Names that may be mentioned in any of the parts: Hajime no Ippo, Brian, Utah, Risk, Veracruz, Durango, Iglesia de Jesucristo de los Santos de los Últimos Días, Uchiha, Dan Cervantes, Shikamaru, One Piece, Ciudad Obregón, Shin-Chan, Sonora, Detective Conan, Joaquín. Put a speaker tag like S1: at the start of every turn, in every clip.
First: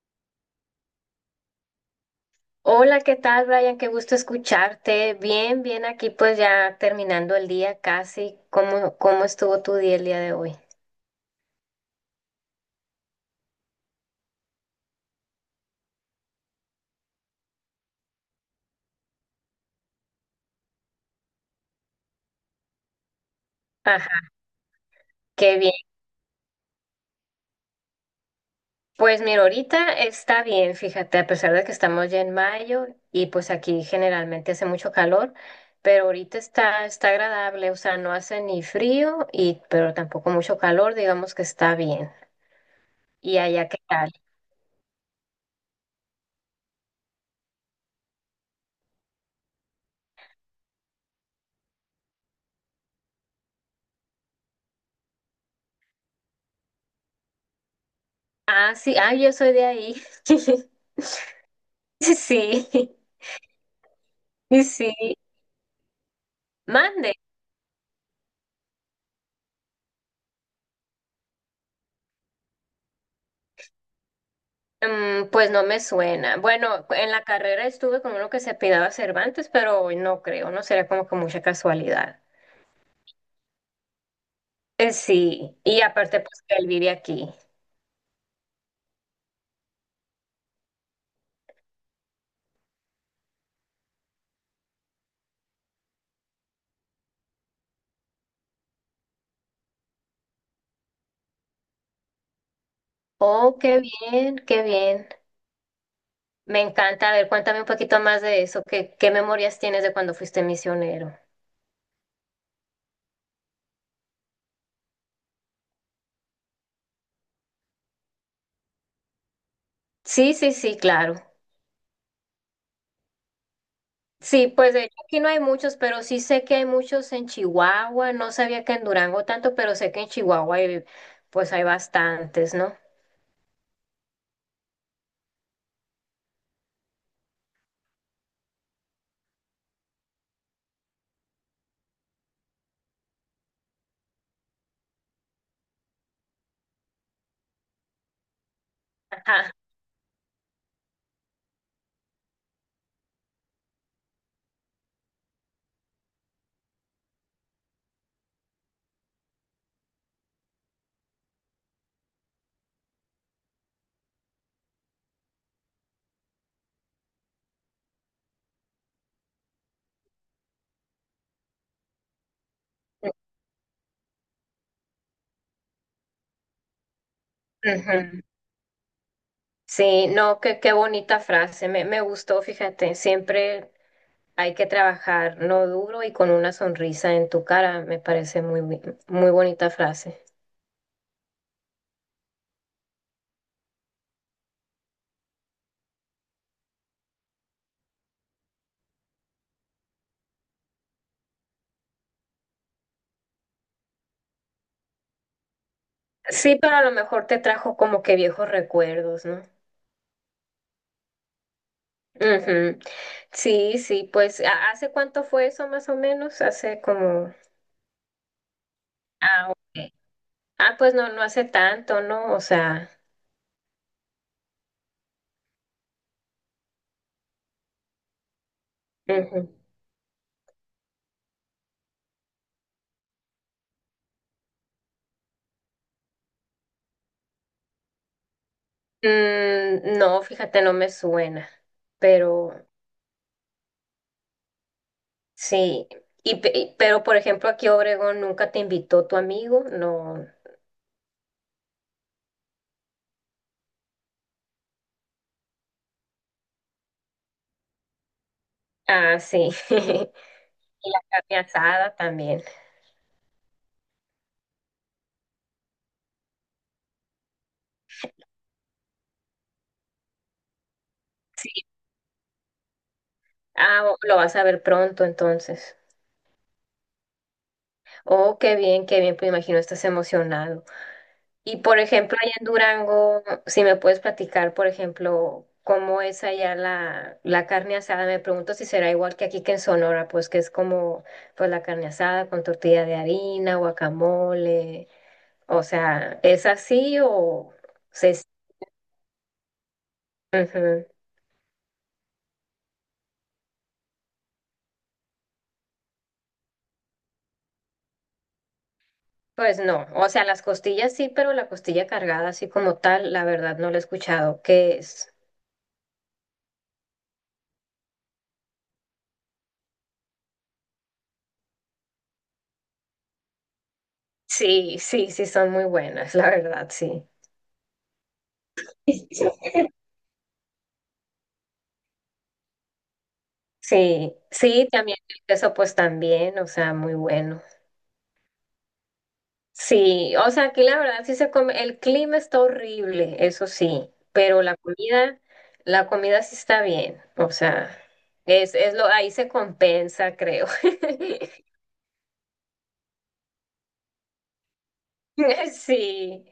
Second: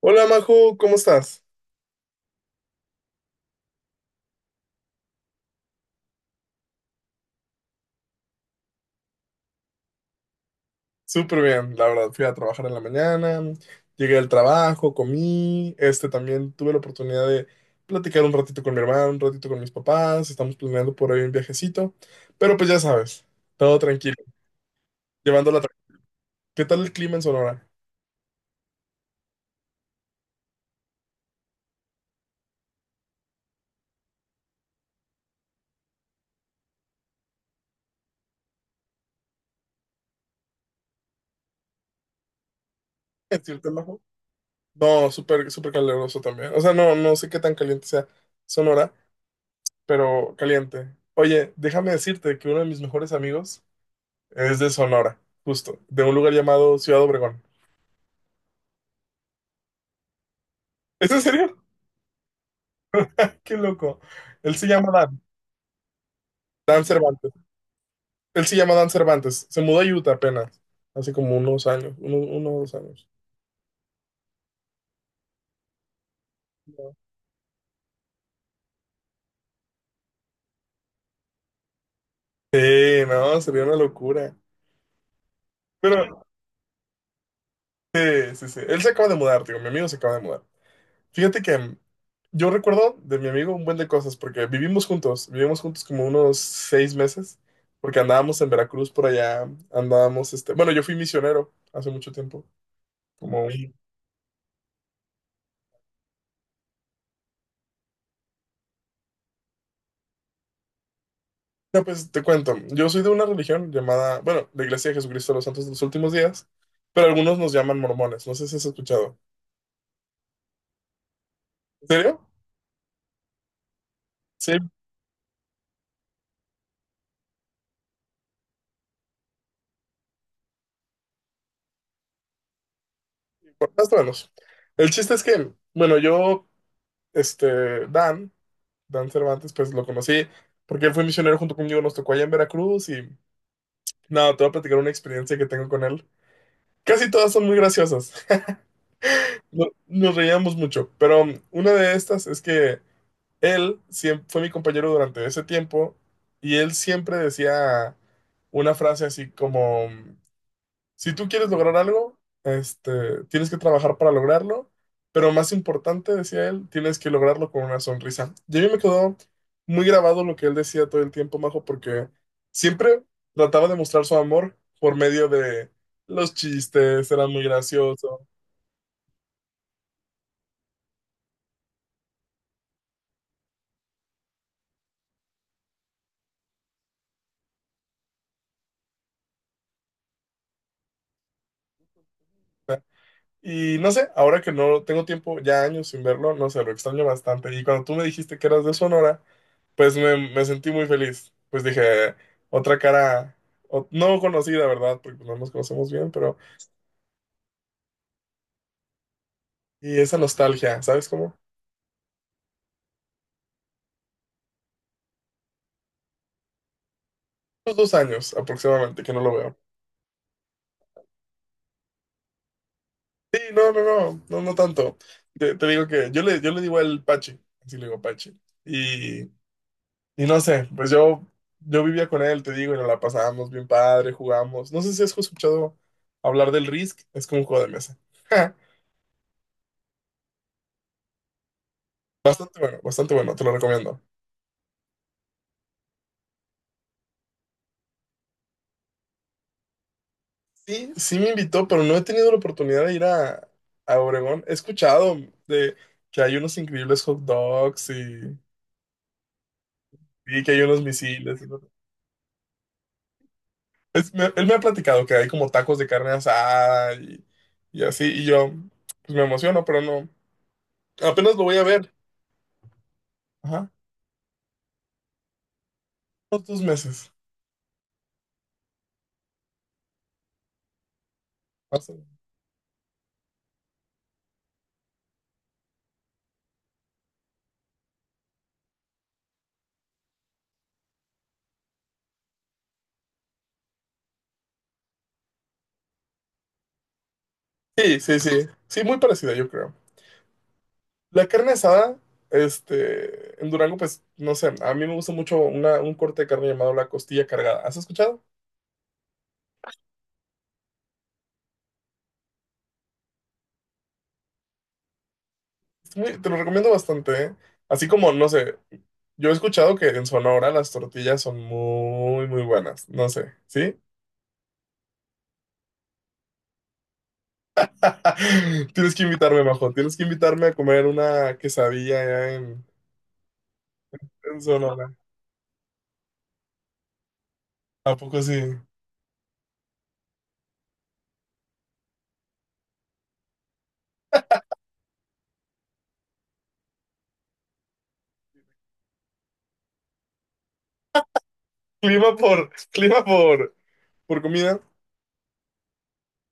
S1: Hola, Majo, ¿cómo estás?
S2: Hola, ¿qué tal, Brian? Qué gusto escucharte. Bien, bien, aquí pues ya terminando el día casi. ¿Cómo estuvo tu día el día de hoy?
S1: Súper bien, la verdad. Fui a trabajar en la mañana, llegué al trabajo, comí, este, también tuve la oportunidad de platicar un ratito con mi hermano, un ratito con mis papás. Estamos planeando por ahí un viajecito, pero pues ya sabes, todo tranquilo,
S2: Ajá, qué
S1: llevándola
S2: bien.
S1: tranquila. ¿Qué tal el clima en Sonora?
S2: Pues mira, ahorita está bien, fíjate, a pesar de que estamos ya en mayo y pues aquí generalmente hace mucho calor, pero ahorita está agradable, o sea, no hace ni frío y pero tampoco mucho calor, digamos que está bien. ¿Y
S1: ¿Es
S2: allá
S1: cierto,
S2: qué
S1: Majo?
S2: tal?
S1: No, súper, súper caluroso también. O sea, no, no sé qué tan caliente sea Sonora, pero caliente. Oye, déjame decirte que uno de mis mejores amigos es de Sonora, justo, de un lugar llamado Ciudad Obregón.
S2: Ah, sí, ah, yo soy de ahí.
S1: ¿Es en serio?
S2: Sí, sí.
S1: Qué loco. Él se llama
S2: Sí,
S1: Dan
S2: mande.
S1: Cervantes. Él se llama Dan Cervantes. Se mudó a Utah apenas, hace como unos años, uno o dos años.
S2: Mm, pues no me suena. Bueno,
S1: No.
S2: en la carrera estuve con uno que se apellidaba Cervantes, pero hoy no creo, no sería como que mucha casualidad.
S1: Sí, no, sería una locura.
S2: Sí, y aparte
S1: Pero
S2: pues que él vive aquí.
S1: sí, sí, sí. Él se acaba de mudar, digo, mi amigo se acaba de mudar. Fíjate que yo recuerdo de mi amigo un buen de cosas porque vivimos juntos como unos 6 meses, porque andábamos en Veracruz por allá. Andábamos, este, bueno, yo fui misionero hace mucho tiempo, como un
S2: Oh, qué bien, qué bien. Me encanta. A ver, cuéntame un poquito más de eso. ¿Qué memorias tienes de cuando fuiste misionero?
S1: no, pues te cuento. Yo soy de una religión llamada, bueno, la Iglesia de Jesucristo de los Santos de los Últimos Días, pero algunos nos llaman mormones. No sé si has escuchado.
S2: Sí, sí, sí, claro.
S1: ¿En serio?
S2: Sí,
S1: Sí,
S2: pues de hecho aquí no hay muchos, pero sí sé que hay muchos en Chihuahua. No sabía que en Durango tanto, pero sé que en Chihuahua hay, pues hay bastantes, ¿no?
S1: más o menos. El chiste es que, bueno, yo, este, Dan, Cervantes, pues lo conocí porque él fue misionero junto conmigo. Nos tocó allá en Veracruz y nada, te voy a platicar una experiencia que tengo con él. Casi todas son muy graciosas.
S2: Ajá.
S1: Nos reíamos mucho, pero una de estas es que fue mi compañero durante ese tiempo, y él siempre decía una frase así como, si tú quieres lograr algo, este, tienes que trabajar para lograrlo, pero más importante, decía él, tienes que lograrlo con una sonrisa. Y a mí me quedó muy grabado lo que él decía todo el tiempo, Majo, porque siempre trataba de mostrar su amor por medio de los chistes. Era muy
S2: Ujú.
S1: gracioso.
S2: Sí, no, qué bonita frase, me gustó, fíjate, siempre hay que trabajar no duro y con una sonrisa en tu cara, me parece muy, muy bonita frase.
S1: Y no sé, ahora que no tengo tiempo, ya años sin verlo, no sé, lo extraño bastante. Y cuando tú me dijiste que eras de Sonora, pues me sentí muy feliz. Pues dije, otra cara no conocida, ¿verdad? Porque no nos conocemos bien, pero...
S2: Sí, pero a lo mejor te trajo como que viejos recuerdos, ¿no?
S1: Y esa nostalgia, ¿sabes cómo?
S2: Ujú. Sí, sí, pues hace cuánto fue eso más o menos? Hace como...
S1: Unos 2 años aproximadamente que no lo
S2: Ah,
S1: veo.
S2: ok. Ah, pues no, no hace tanto, ¿no? O sea...
S1: Sí, no, no, no, no, no tanto. Te digo que yo le digo el Pachi, así le digo Pachi.
S2: Ujú.
S1: Y no sé, pues yo vivía con él, te digo, y nos la pasábamos bien padre, jugamos. No sé si has escuchado hablar del Risk, es como un juego de mesa.
S2: Mm, no, fíjate, no me suena, pero...
S1: Bastante bueno, te lo recomiendo.
S2: Sí, pero por ejemplo aquí Obregón nunca te invitó tu amigo, no.
S1: Sí, sí me invitó, pero no he tenido la oportunidad de ir a Obregón. He escuchado de que hay unos increíbles hot dogs, y,
S2: Ah, sí.
S1: y que hay unos
S2: Y la carne
S1: misiles. Y no.
S2: asada también.
S1: Él me ha platicado que hay como tacos de carne asada y así, y yo pues me emociono, pero no. Apenas lo voy a
S2: Sí.
S1: ver. Ajá,
S2: Ah, lo vas a ver pronto entonces.
S1: unos 2 meses.
S2: Oh, qué bien, pues imagino estás emocionado. Y por ejemplo, allá en Durango, si me puedes platicar, por ejemplo, cómo es allá la carne asada, me pregunto si será igual que aquí que en Sonora, pues que es como pues la carne asada con tortilla de harina, guacamole. O sea, ¿es así o
S1: Sí, sí,
S2: se...
S1: sí. Sí, muy parecida, yo creo.
S2: Ujú.
S1: La carne asada, este, en Durango, pues, no sé, a mí me gusta mucho un corte de carne llamado la costilla cargada. ¿Has escuchado?
S2: Pues no, o sea, las costillas sí, pero la costilla cargada así como tal, la verdad no la he escuchado, que es...
S1: Te lo recomiendo bastante, ¿eh? Así como, no sé, yo he escuchado que en Sonora las tortillas son muy, muy buenas. No sé, ¿sí?
S2: Sí, sí, sí, son muy buenas, la verdad, sí.
S1: Tienes que invitarme, Majo. Tienes que invitarme a comer una quesadilla allá en,
S2: Sí,
S1: en
S2: sí,
S1: Sonora.
S2: también el queso pues también, o sea, muy bueno.
S1: ¿A poco sí?
S2: Sí, o sea, aquí la verdad sí se come, el clima está horrible, eso sí, pero la comida sí está bien, o sea, es lo, ahí se compensa, creo.
S1: Clima por comida.
S2: Sí,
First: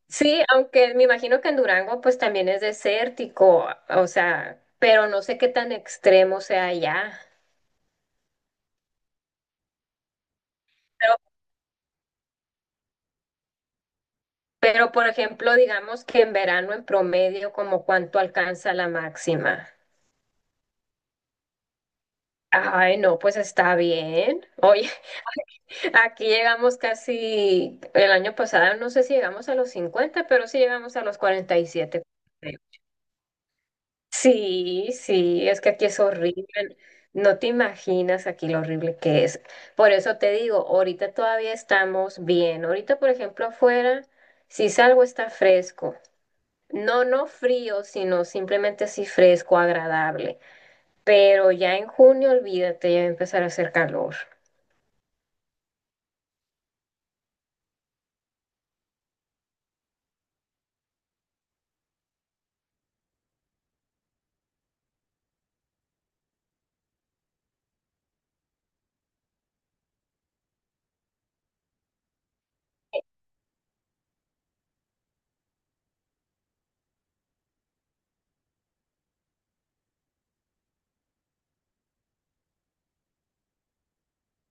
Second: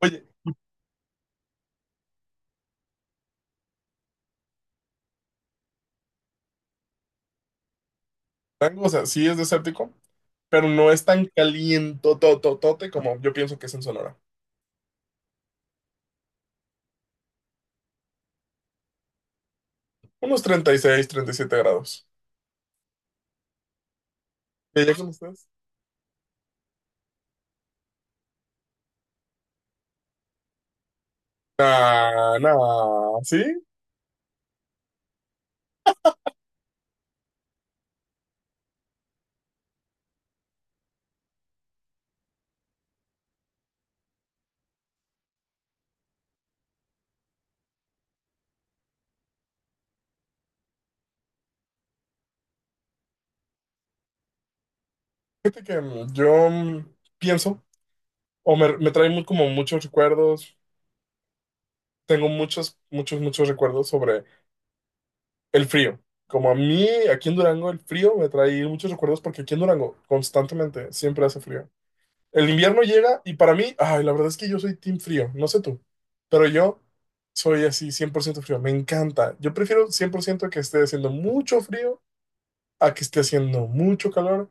S1: Oye.
S2: sí, aunque me imagino que en Durango pues también es desértico, o sea, pero no sé qué tan extremo sea allá.
S1: Durango, o sea, sí es desértico, pero no es
S2: Pero,
S1: tan calientototote como yo pienso que es en Sonora.
S2: pero por ejemplo, digamos que en verano en promedio, ¿como cuánto alcanza la máxima?
S1: Unos 37 grados.
S2: Ay, no, pues está bien.
S1: ¿Y
S2: Oye,
S1: allá cómo estás?
S2: aquí llegamos casi el año pasado, no sé si llegamos a los 50, pero sí llegamos a los 47.
S1: Nah, nah, sí.
S2: Sí, sí, es que aquí es horrible. No te imaginas aquí lo horrible que es. Por eso te digo, ahorita todavía estamos bien. Ahorita, por ejemplo, afuera, si salgo está fresco. No, no frío, sino simplemente así fresco, agradable. Pero ya en junio, olvídate, ya va a empezar a hacer calor.
S1: Fíjate que yo pienso, o me trae como muchos recuerdos. Tengo muchos, muchos, muchos recuerdos sobre el frío. Como a mí, aquí en Durango, el frío me trae muchos recuerdos porque aquí en Durango constantemente siempre hace frío. El invierno llega y para mí, ay, la verdad es que yo soy team frío, no sé tú, pero yo soy así 100% frío, me encanta. Yo prefiero 100% que esté haciendo mucho frío a que esté haciendo mucho calor.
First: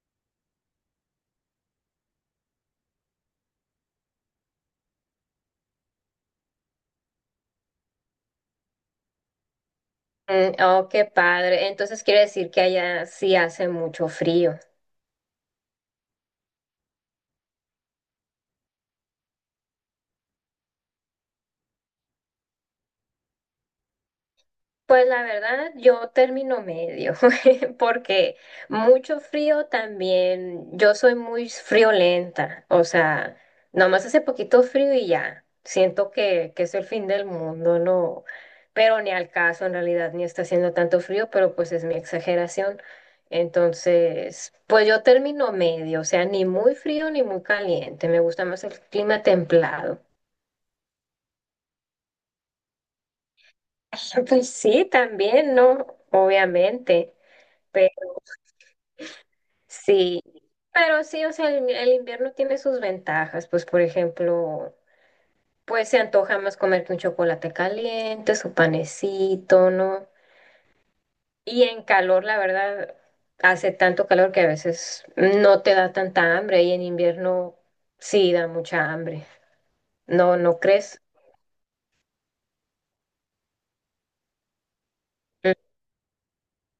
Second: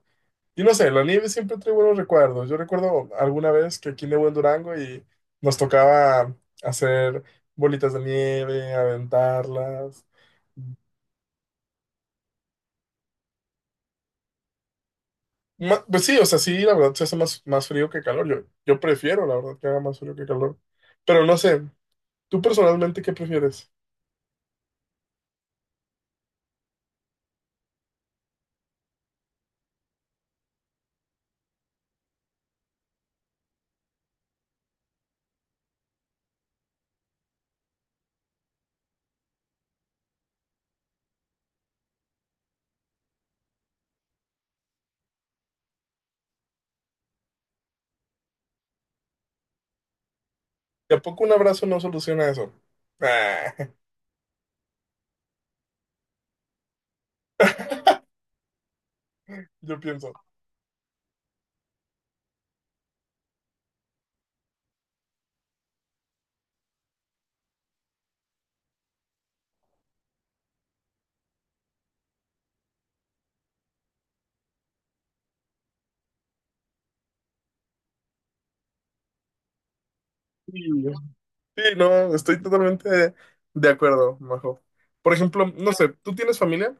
S1: Y no sé, la nieve siempre trae buenos recuerdos. Yo recuerdo alguna vez que aquí nevó en Durango y nos tocaba hacer bolitas de nieve, aventarlas.
S2: Mm, oh, qué padre. Entonces quiere decir que allá sí hace mucho frío.
S1: Pues sí, o sea, sí, la verdad se hace más, más frío que calor. Yo prefiero, la verdad, que haga más frío que calor. Pero no sé, ¿tú personalmente qué prefieres?
S2: Pues la verdad, yo termino medio, porque mucho frío también, yo soy muy friolenta, o sea, nomás hace poquito frío y ya, siento que es el fin del mundo, no, pero ni al caso en realidad, ni está haciendo tanto frío, pero pues es mi exageración. Entonces, pues yo termino medio, o sea, ni muy frío ni muy caliente, me gusta más el clima templado.
S1: ¿Y a poco un abrazo no soluciona eso? Ah,
S2: Pues sí, también, ¿no? Obviamente.
S1: yo pienso.
S2: Sí, pero sí, o sea, el invierno tiene sus ventajas, pues por ejemplo, pues se antoja más comerte un chocolate caliente, su panecito, ¿no? Y en calor, la verdad, hace tanto calor que a veces no te da tanta hambre y en invierno sí da mucha hambre. ¿No, no
S1: Sí,
S2: crees?
S1: sí, no, estoy totalmente de acuerdo, Majo. Por ejemplo,
S2: Mm,
S1: no sé, ¿tú tienes familia?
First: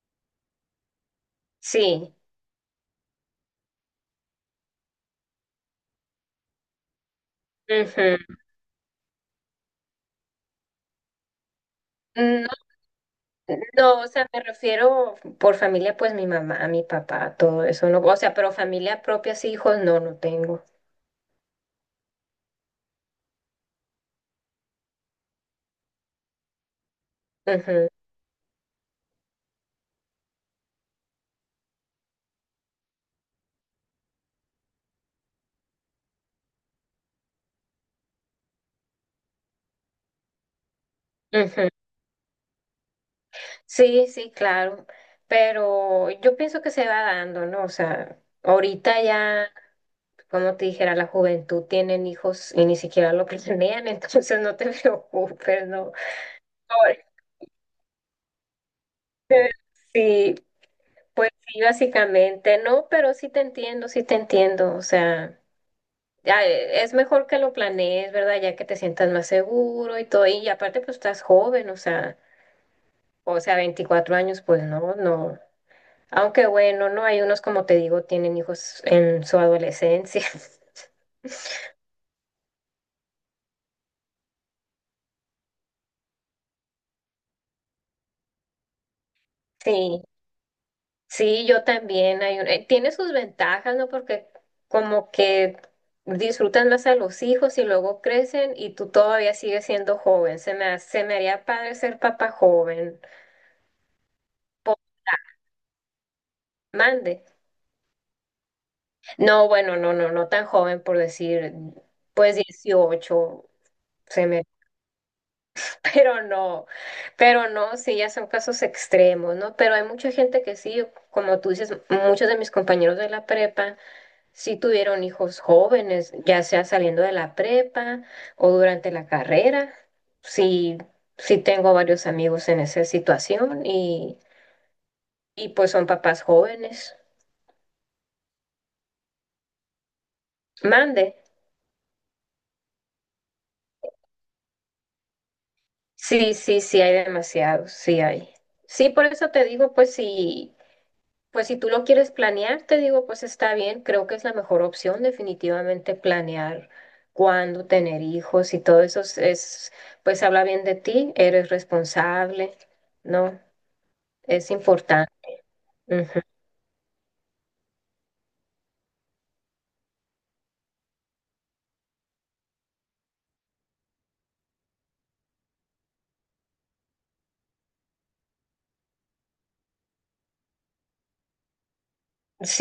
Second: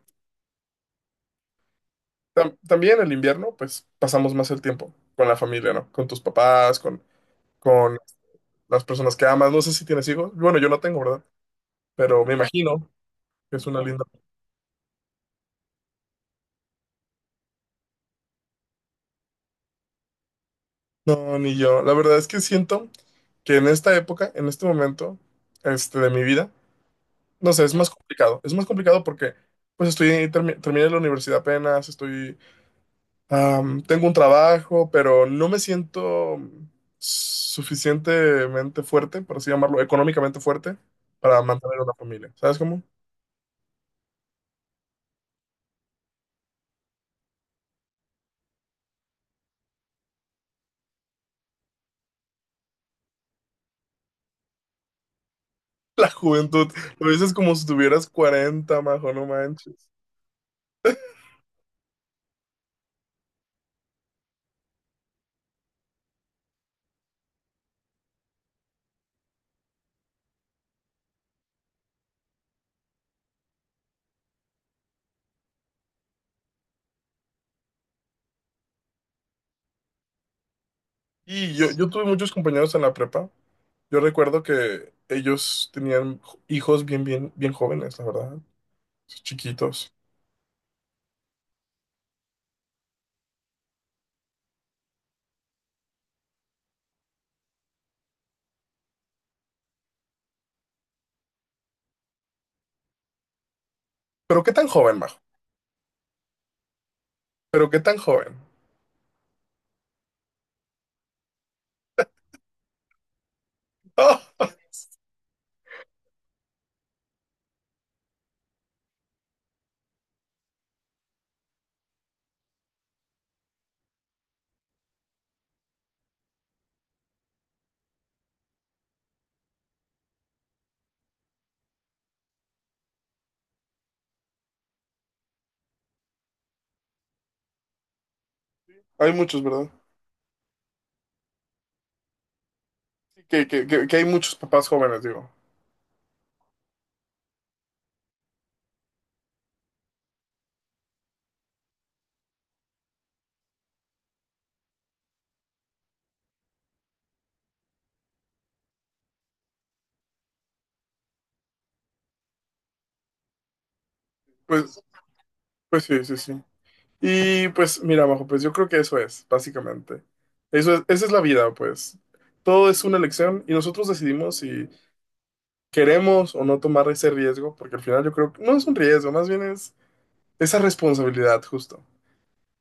S2: sí.
S1: También el invierno, pues pasamos más el tiempo con la familia, ¿no? Con tus papás, con,
S2: Ujú.
S1: las personas que amas. No sé si tienes hijos. Bueno, yo no tengo, ¿verdad? Pero me
S2: No,
S1: imagino que es una
S2: no,
S1: linda.
S2: o sea, me refiero por familia, pues mi mamá, mi papá, todo eso, ¿no? O sea, pero familia propia, sí, hijos, no, no tengo.
S1: No, ni yo. La verdad es que siento que en esta época, en este momento, este, de mi vida, no sé, es
S2: Ujú.
S1: más complicado. Es más complicado porque pues estoy terminé la universidad apenas, estoy tengo un trabajo, pero no me siento suficientemente fuerte, por así llamarlo, económicamente fuerte para
S2: Ujú.
S1: mantener una familia. ¿Sabes cómo?
S2: Sí, sí, claro, pero yo pienso que se va dando, ¿no? O sea, ahorita ya, como te dijera, la juventud tienen hijos y ni siquiera lo planean, entonces no te preocupes, ¿no?
S1: La juventud,
S2: Ahora,
S1: lo dices como si tuvieras 40, Majo, no manches.
S2: sí, pues sí, básicamente, no, pero sí te entiendo, o sea, ya, es mejor que lo planees, ¿verdad? Ya que te sientas más seguro y todo, y aparte pues estás joven, o sea, 24 años, pues no, no. Aunque bueno, no hay unos, como te digo, tienen hijos en su adolescencia.
S1: Y yo tuve muchos compañeros en la prepa. Yo recuerdo que ellos tenían hijos bien, bien, bien jóvenes, la verdad, chiquitos.
S2: Sí, sí, yo también. Tiene sus ventajas, ¿no? Porque como que disfrutan más a los hijos y luego crecen y tú todavía sigues siendo joven. Se me haría padre ser papá joven.
S1: Pero qué tan
S2: Po-
S1: joven, Majo,
S2: Mande.
S1: pero qué tan joven.
S2: No, bueno, no, no, no tan joven por decir, pues 18 se me
S1: Ah,
S2: pero no, pero no, sí, ya son casos extremos, ¿no? Pero hay mucha gente que sí, como tú dices, muchos de mis compañeros de la prepa sí tuvieron hijos jóvenes, ya sea saliendo de la prepa o durante la carrera. Sí, sí tengo varios amigos en esa situación y pues son papás jóvenes.
S1: hay muchos, ¿verdad?
S2: Mande.
S1: Que hay muchos papás jóvenes, digo.
S2: Sí, sí, sí hay demasiados, sí hay. Sí, por eso te digo, pues sí. Pues si tú lo quieres planear, te digo, pues está bien, creo que es la mejor opción definitivamente planear cuándo tener hijos y todo es, pues habla bien de ti, eres responsable, ¿no? Es
S1: Pues,
S2: importante.
S1: pues sí, sí,
S2: Ujú.
S1: sí. Y pues mira, Majo, pues yo creo que eso es, básicamente. Eso es, esa es la vida, pues. Todo es una elección y nosotros decidimos si queremos o no tomar ese riesgo, porque al final yo creo que no es un riesgo, más bien es esa responsabilidad, justo.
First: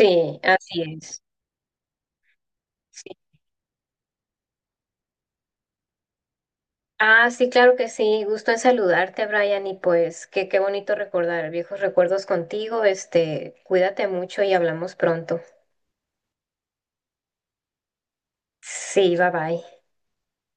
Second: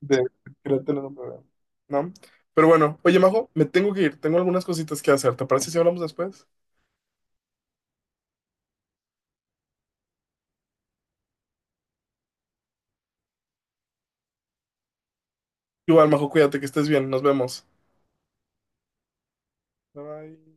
S1: De
S2: así
S1: Crátelo no
S2: es.
S1: me veo, ¿no? Pero bueno,
S2: Sí.
S1: oye, Majo, me tengo que ir. Tengo algunas cositas que hacer. ¿Te parece si hablamos después?
S2: Ah, sí, claro que sí, gusto en saludarte, Brian, y pues qué bonito recordar viejos recuerdos contigo, este, cuídate mucho y hablamos pronto.
S1: Igual, Majo, cuídate, que estés bien. Nos vemos.
S2: Sí, bye bye.
S1: Bye bye.